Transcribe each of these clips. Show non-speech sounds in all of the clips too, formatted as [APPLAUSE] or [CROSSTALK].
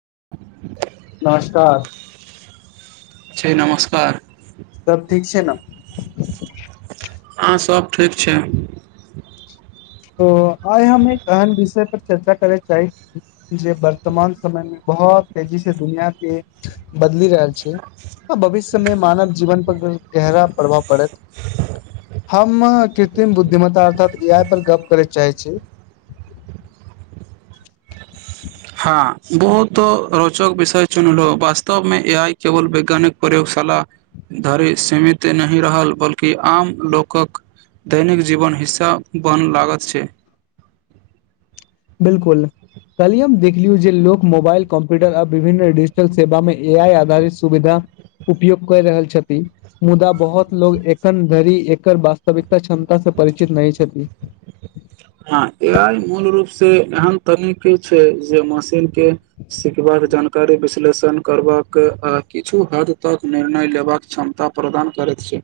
[UNINTELLIGIBLE] नमस्कार छै नमस्कार सब ठीक छै न। हँ, सभ ठीक छै। त आइ हम एक एहन विषय पर चर्चा करय चाहै छी, जे वर्तमान समय मे बहुत तेजी से दुनििया के बदलि रहल छै, आ भविष्य मे मानव जीवन पर गहरा प्रभाव पड़त, हम कृत्रिम बुद्धिम्ता अर्थात ई आइ पर गप कर चाही छै हँ, बहुत रोचक विषय चुनलहुँ वास्तव मे इ एआइ केवल वैज्ञानिक प्रयोगशाला धरि सीमित नहि रहल, बल्कि आम लोकक दैनिक जीवन हिस्सा बन लागत छै। बिलकुल, कलिय हम देखलियू जे लोको मोबाइल कम्प्यूटर आ विभिन्न डिजिटल सेवा मे एआइ आधारित सुविधा उपयोग कर रहल छथि मुदा बहुत लोग एखन धरि एकर वास्तविकता क्षमता से परिचित नहि छथि। हँ, एआइ मूल रूपसँ एहन तकनीक छै, जे मशीनकेँ सिखबाक जानकारी विश्लेषण करबाक आ किछु हद तक निर्णय लेबाक क्षमता प्रदान करैत छै।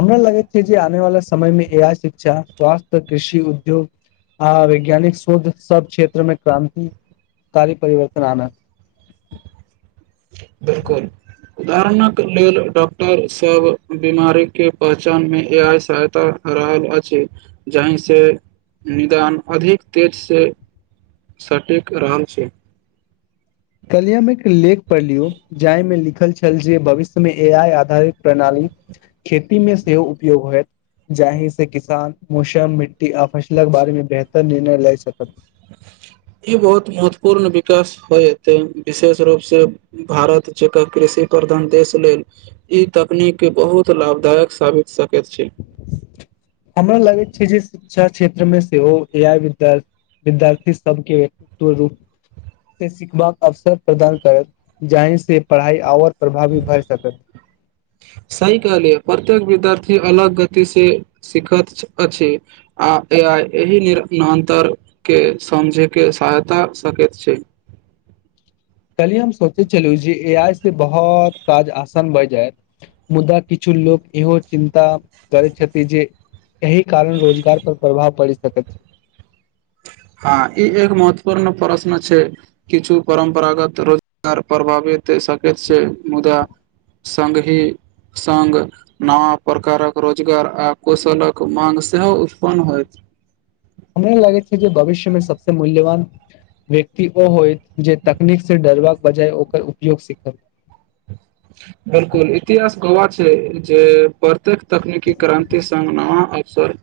हमरा लगै छै, जे आने वाले समय मे एआइ शिक्षा स्वास्थ्य कृषि उद्योग, आ वैज्ञानिक शोध सब क्षेत्र मे क्रान्तिकी परिवर्तन आना बिलकुल, उदाहरणक लेल डॉक्टर सभ बीमारी के पहचान मे इएह सहायता रहल अछि, जाहि सँ निदान अधिक तेज सँ सटीक रहल छै। कलियम एक लेख पढ़ लियौ, जाहिमे लिखल छल जे भविष्य मे एआइ आधारित प्रणाली खेती मे सेहो उपयोग होयत जाहि से किसान मौसम, मिट्टी, आ फसलक बारे मे बेहतर निर्णय लए सकत। ई बहुत महत्वपूर्ण विकास होयते, विशेष रूप से भारत जक कृषि प्रधान देश लेल ई तकनीक बहुत लाभदायक साबित सक हमरा लागै शिक्षा क्षेत्र मे सेहो एआई विद्या विद्यार्थी सबके व्यक्तित्व रूप से सिखबाक अवसर प्रदान करत, जाहिसँ पढ़ाइ आओर प्रभावी भए सकत सही कहिलियो प्रत्यक विद्य्थी थी अलग गति सँ सीखैत अछि, आ एआई एहि निर्तरके समझैके सहायता सकैत छै। कहल्ियै हम सोचै छलहुँ जे एआइ सँ बहुत काज आसान भए जायत, मुदा किछु लोक इहो चिन्ता करैत छथिन जे एहि कारण रोजगार पर प्रभाव पड़ी सक छी हँ, ई एक महत्वपूर्ण प्रश्न छै, किछु परम्परागत रोजगार प्रभावित त सकेत से मुदा सङ्गहिी सङ्ग, नवा प्रकारक रोजगार आ कौशलक माङ्ग सेहो उत्पन्न होत हमरा लागैत छै जे भविष्यमे सबस मूल्यवान व्यक्ति ओ होइत जे तकनीकसँ डरबाक बजाय ओकर उपयोग सीखब। बिलकुल इतिहास गवाह जे प्रतेक तकनीकी क्रान्ति सङ्ग नवा अवसर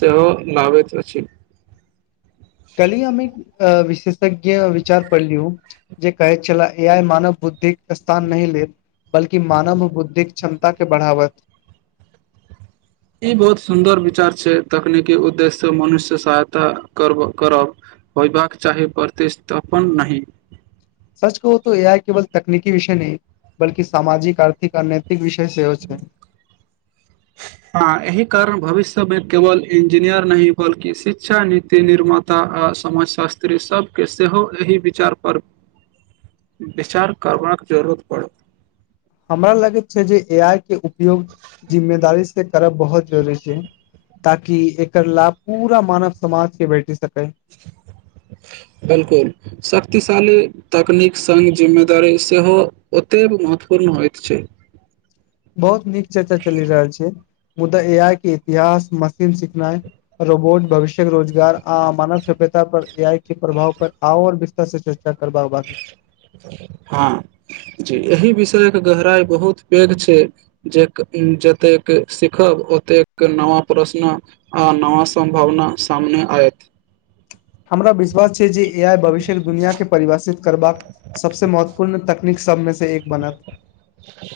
सेहो लाबैत अछि। कल ही हमी अ विशेषज्ञ विचार पढलियु, जे कहै छलाह एआइ मानव बुद्धिक स्थान नहिह लेत, बल्कि मानव बुद्धिक क्षमता के बढ़ावत। ई बहुत सुन्दर विचार छै, तकनीकी उद्देश्यसँ मनुष्य सहायता करब होयबाक चाही प्रतिस्थापन नहि। सच कहुँ तो एआई केवल तकनीकी विषय नहि बल्कि सामाजिक आर्थिक आ नैतिक विषय सेहो छै हँ, एहिह कारण भविष्य सभमे केवल इंजीनियर नहि, बल्कि शिक्षा नीति निर्माता आ समाजशास्त्री सभ केँ सेहो एहि विचार पर विचार करबाक जरूरत पड़त हमरा लगैत छै जे एआइ के उपयोग जिम्मेदारी से करब बहुत जरुरी छै, ताकि एकर लाभ पूरा मानव समाज के भेट सकै। बिल्कुल, शक्तिशाली तकनीक सङ्ग जिम्मेदारी सेहो ओतेक महत्वपूर्ण होइत छै। बहुत नीक चर्चा चलि रहल छै। मुदा एआई के इतिहास, मशीन सिखना, रोबोट, भविष्य रोजगार, आ मानव सभ्यता पर एआई के प्रभाव पर आओर विस्तर से च हँ, जी एहि विष एतेक गहराइ बहुत पैघ छै, जे जतेक सिखब ओतेक नवा प्रश्न, आ नवा सम्भावना सामने आयत। हमरा विश्वास छै जे एआइ भविष्य दुनििया के परिभाषित करबाक सबसे महत्वपूर्ण तक- नीक सबमे से एक बनत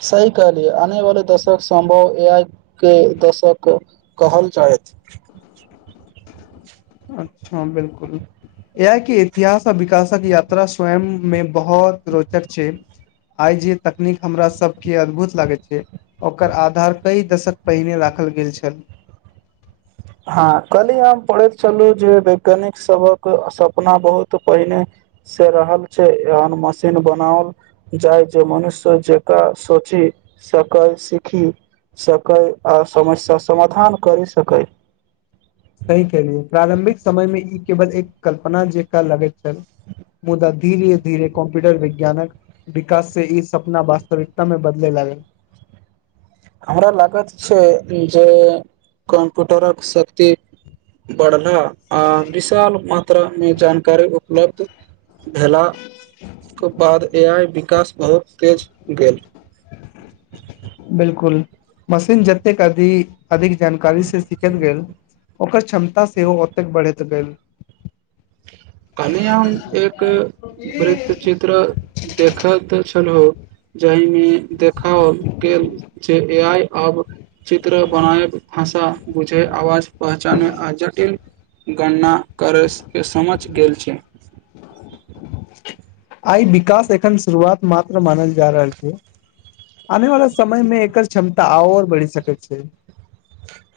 सही कहलियै। आने वाले दशक सम्भव ए आइ के दशक कहल जायत। अच्छा बिलकुल। यैह कि इतिहास आ विकास क यात्रा स्वयंमे बहुत रोचक छै, आइ जे तकनीक हमरा सबके अद्भुत लागैत छै ओकर आधार कई दशक पहिने राखल गेल छल। हां काल्हि हम पढ़ैत छलहुं जे वैज्ञानिक सबक सपना बहुत पहिने से रहल छै एहन मशीन बनाओल जाय जे मनुष्य जकरा सोचि सकै सीखि सकै आ समस्या समाधान करि सकै। सही कहलियै। प्रारम्भिक समय मे इ केवल एक कल्पना जेकां लगैत छल मुदा धीरे धीरे कम्प्युटर विज्ञानक विकास से इ सपना वास्तविकता मे बदलय लागल। हमरा लागैत छै जे कम्प्युटरक शक्ति बढ़ला आ विशाल मात्रामे जानकारी उपलब्ध भेलाक बाद ए आइ विकास बहुत तेज गेल बिलकुल, मशीन जतेक अभी अधिक जानकारी से सिखल गेल ओकर क्षमता सेहो ओतेक बढ़ैत गेल। काल्हिये हम एक वृत चित्र देखैत छ छलहुं जाहिमे देखाओल गेल जे ए आइ आब चित्र बनायब, भाषा बुझब, आवाज पहचानब आ जटिल गणना करै के समझ झ गेल छै। आइ विकास एखन शुरुआत मात्र मानल जा रहल छै, आने वाला समय मे एकर क्षमता आओर बढ़ि सकैत छै।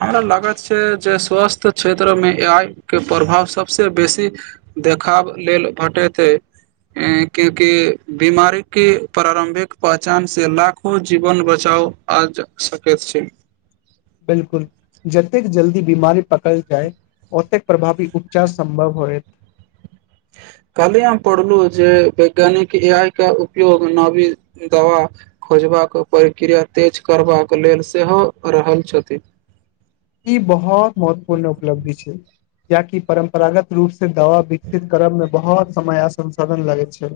हमरा लागैत छै जे स्वास्थ्य क्षेत्रमे ए आइ के प्रभाव सभसे बेसी देखाव लेल भेटेतै कियाकि बीमारीके प्रारम्भिक पहचानसे लाखो जीवन बचाव आबि सकैत छै। बिलकुल, जतेक जल्दी बीमारी पकड़ल जाय ओतेक प्रभावी उपचार सम्भव होयत। काल्हि हम पढ़लहुं जे वैज्ञानिक ए आइ के उपयोग नवी दवा खोजबाक प्रक्रिया तेज करबाक लेल सेहो क रहल छथि। इ बहुत महत्वपूर्ण उपलब्धि छै। कियाकि परम्परागत रूप से दवा विकसित करबमे बहुत समय आ संसाधन लागै छै।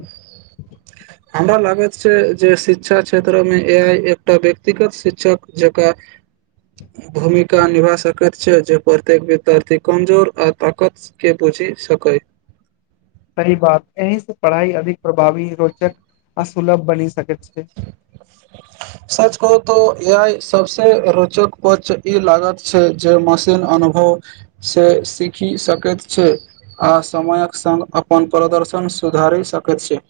हमरा लागैत छै जे शिक्षा क्षेत्रमे ए आइ एकटा व्यक्तिगत शिक्षक जकां भूमिका निभा सकैत छै जे प्रत्येक विद्यार्थी कमजोर आ ताकत के बुझि सकै। सही बात, एहि से पढ़ाइ अधिक प्रभावी, रोचक आ सुलभ बनी सकत। सच कहु तं ए आइ सबसं रोचक पक्ष ई लागैत छै जे मशीन अनुभवसे सीखि सकैत छै आ समयक संग अपन प्रदर्शन सुधारि सकैत छै।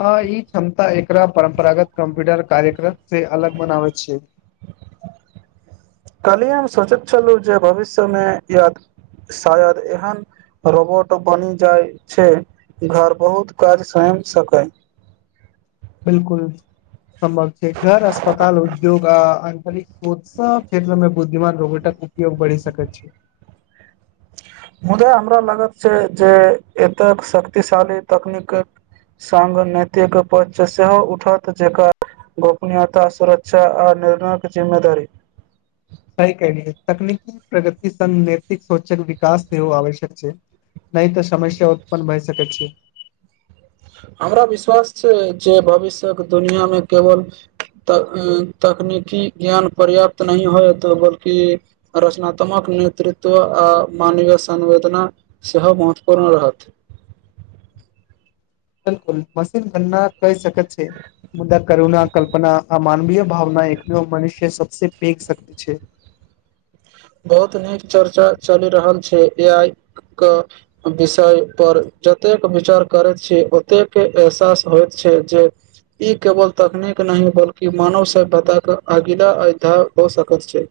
हां, इ क्षमता एक तरहक परम्परागत कम्प्युटर कार्यक्रम से अलग बनाबै छै। काल्हिये हम सोचैत छलहुं जे भविष्यमे याद शायद एहन रोबोट बनि जाइ छै घर बहुत काज स्वयं सकय। बिलकुल संभव छै घर, अस्पताल, उद्योग आ आंतरिक उत्सव क्षेत्रमे बुद्धिमान रोबोटक उपयोग बढ़ि सकैत छै। मुदा हमरा लागैत छै जे एतेक शक्तिशाली तकनीकक संग नैतिक पक्ष सेहो उठत जकर गोपनीयता सुरक्षा आ निर्णयक जिम्मेदारी सही कहलियै, तकनीकी प्रगति संग नैतिक सोचक विकास सेहोो आवश्यक छै, नहि त समस्या उत्पन्न भय सकै छै। हमरा विश्वास छै जे भविष्य्यक दुनियामे केवल त तकनीकी ज्ञान पर्याप्त नहि होयत बल्कि रचनात्मक नेतृत्व आ मानवीय संवेदना सेहो महत्वपूर्ण रहत। बिल्कुल मशीन गनना कहि सक- छै मुदा करुण कल्पना आ मानवीय भावना एखनहूँ मनुष्य सबसे पैघ शक्ति छै बहुत नीक चर्चा चलि रहल छै ए आइ कऽ विषय पर जतेक विचार करैत छी ओतेक एहसास होइत छै जे ई केवल तकनीक नहि बल्कि मानव सभ्यताक अगिला अधार होइ सकैत छै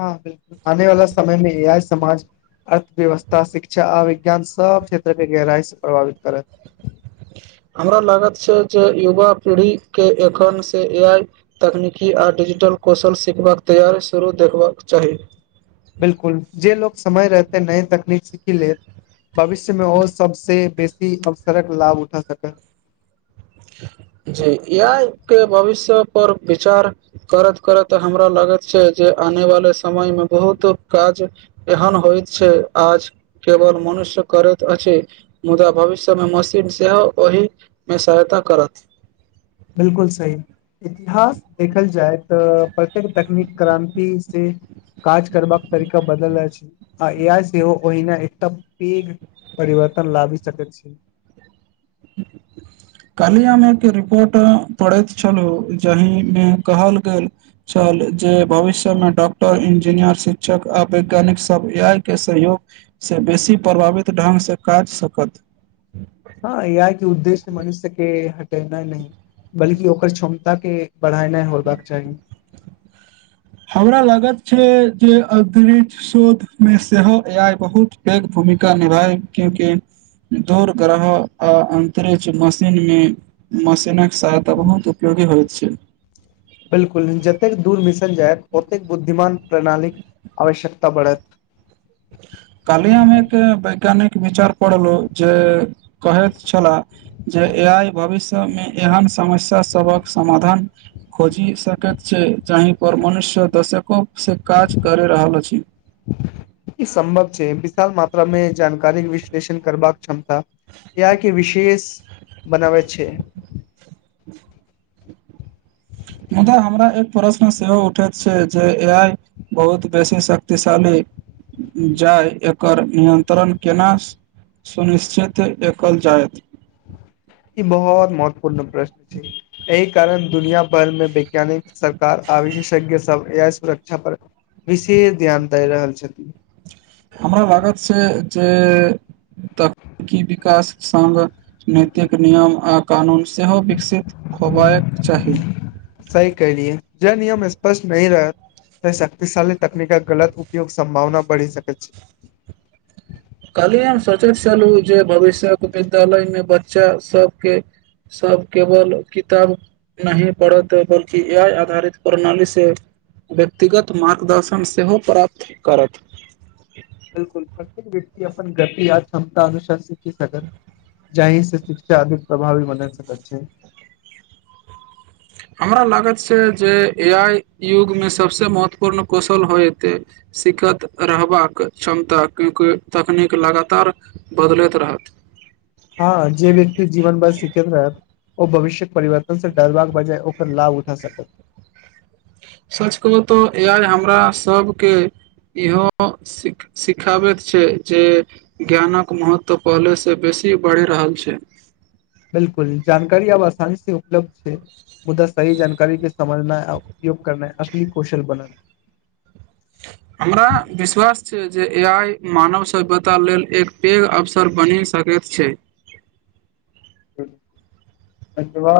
हाँ बिल्कुल आने वाला समय मे ए आइ समाज अर्थव्यवस्था शिक्षा आ विज्ञान सब क्षेत्र के गहराई से प्रभावित करत हमरा लागैत छै जे युवा पीढ़ीकेँ एखनसँ ए आइ तकनीकी आ डिजिटल कौशल सिखबाक तैयार शुरू देखबाक चाहि बिलकुल जे लोक समय रहते नये तकनीक सीखी लेत भविष्यमे ओहो सबस बेस- ई अब सड़क लाभ उठा सकैत जी एआई के भविष्य पर विचार करत करत हमरा लागैत छै जे आने वाले समयमे बहुत काज एहन होइ छै आज केवल मनुष्य करैत अछि मुदा भविष्यमे मशीन सेहो ओहिमे सहायता करत बिल्कुल सही इतिहास देखल जाय तऽ प्रत्येक तकनीक क्रान्ति से काज करबाक तरीका बदल अछि आ ए आइ सेहो ओहिना एकटा पैघ परिवर्तन लाबि सकैत छै काल्हि हम एक रिपोर्ट पढ़ैत छलहुँ जाहिमे कहल गेल छल जे भविष्यमे डॉक्टर इंजीनियर शिक्षक आ वैज्ञानिकसभ ए आइ के सहयोगसँ बेसी प्रभावित ढङ्गसँ काज कऽ सकत हाँ ए आइ के उद्देश्य मनुष्यके हटेनाइ नहि बल्कि ओकर क्षमता के बढ़ेनाइ होबाक चाही हमरा लागत छै जे अन्तरिक्ष शोधमे सेहो ए आइ बहुत पैघ भूमिका निभाय क्योंकि दूर ग्रह आ अन्तरिक्ष मशीनमे मशीनक सहायता बहुत उपयोगी होइत छै बिल्कुल जतेक दूर मिसन जाएत ओतेक बुद्धिमान प्रणालीक आवश्यकता बढ़त काल्हि हम एक वैज्ञानिक विचार पढ़लहूँ जे कहैत छलाह जे ए आइ भविष्यमे एहन समस्या सभक समाधान खोजि सकैत छै जाहिपर मनुष्य दशकों से काज करि रहल अछि ई सम्भव छै विशाल मात्रा मे जानकारीे विश्लेषण करबाक क्षमता इहाए कि विशेष बनाबै छै [UNINTELLIGIBLE] मुदा हमरा एक प्रश्न सेहो उठैत छै जे ए आइ बहुत बेसी शक्तिशाली जाय एकर नियन्त्रण केना सुनिश्चित काएल जाएत ई बहुत महत्वपूर्ण प्रश्न छै एहि कारण दुनिया भर मे वैज्ञानिक सरकार आ विशेषज्ञ सब ए आइ सुरक्षा पर विशेष ध्यान दै रहल छथिन हमरा लागत छै जे तकनीकी विकास सङ्ग नैतिक नियम आ कानून सेहो विकसित होबैक चाही जे नियम स्पष्ट नहि रहै तऽ शक्तिशाली तकनीकक गलत उपयोग संभावना बढि सकै अछि काल्हि हम सोचैत छलहुँ जे भविष्यक विद्यालयमे बच्चा सभके सभ केवल किताब नहि पढ़त बल्कि ए आइ आधारित प्रणालीसँ व्यक्तिगत मार्गदर्शन सेहो प्राप्त करत बिल्कुल [UNINTELLIGIBLE] की अपन गति आ क्षमता अनुशासित सकत जाहिसे शिक्षा अधिक प्रभावी बनत सब अच्छे हमरा लागैत छै जे ए आइ युगमे सभसँ महत्वपूर्ण कौशल होयत एतै सिखैत रहबाक क्षमता की तकनीक लगातार बदलैत रहत हाँ जे व्यक्ति जीवन भरि सिखैत रहत ओ भविष्यक परिवर्तन से डरबाक बजाय ओ लाभ उठा सकत सच कहू तऽ ए आइ हमरा सभकेँ इहो सिख- सिखाबैत छै जे ज्ञानक महत्व पहिलेसँ बेसी बढ़ि रहल छै बिल्कुल जानकारी अब आसानी से उपलब्ध छै मुदा सही जानकारी के समझनाइ आ उपयोग करनाइ असली कौशल बनत हमरा विश्वास छै जे ए आइ मानव सभ्यता लेल एक पैघ अवसर बनि सकैत छै एके बाद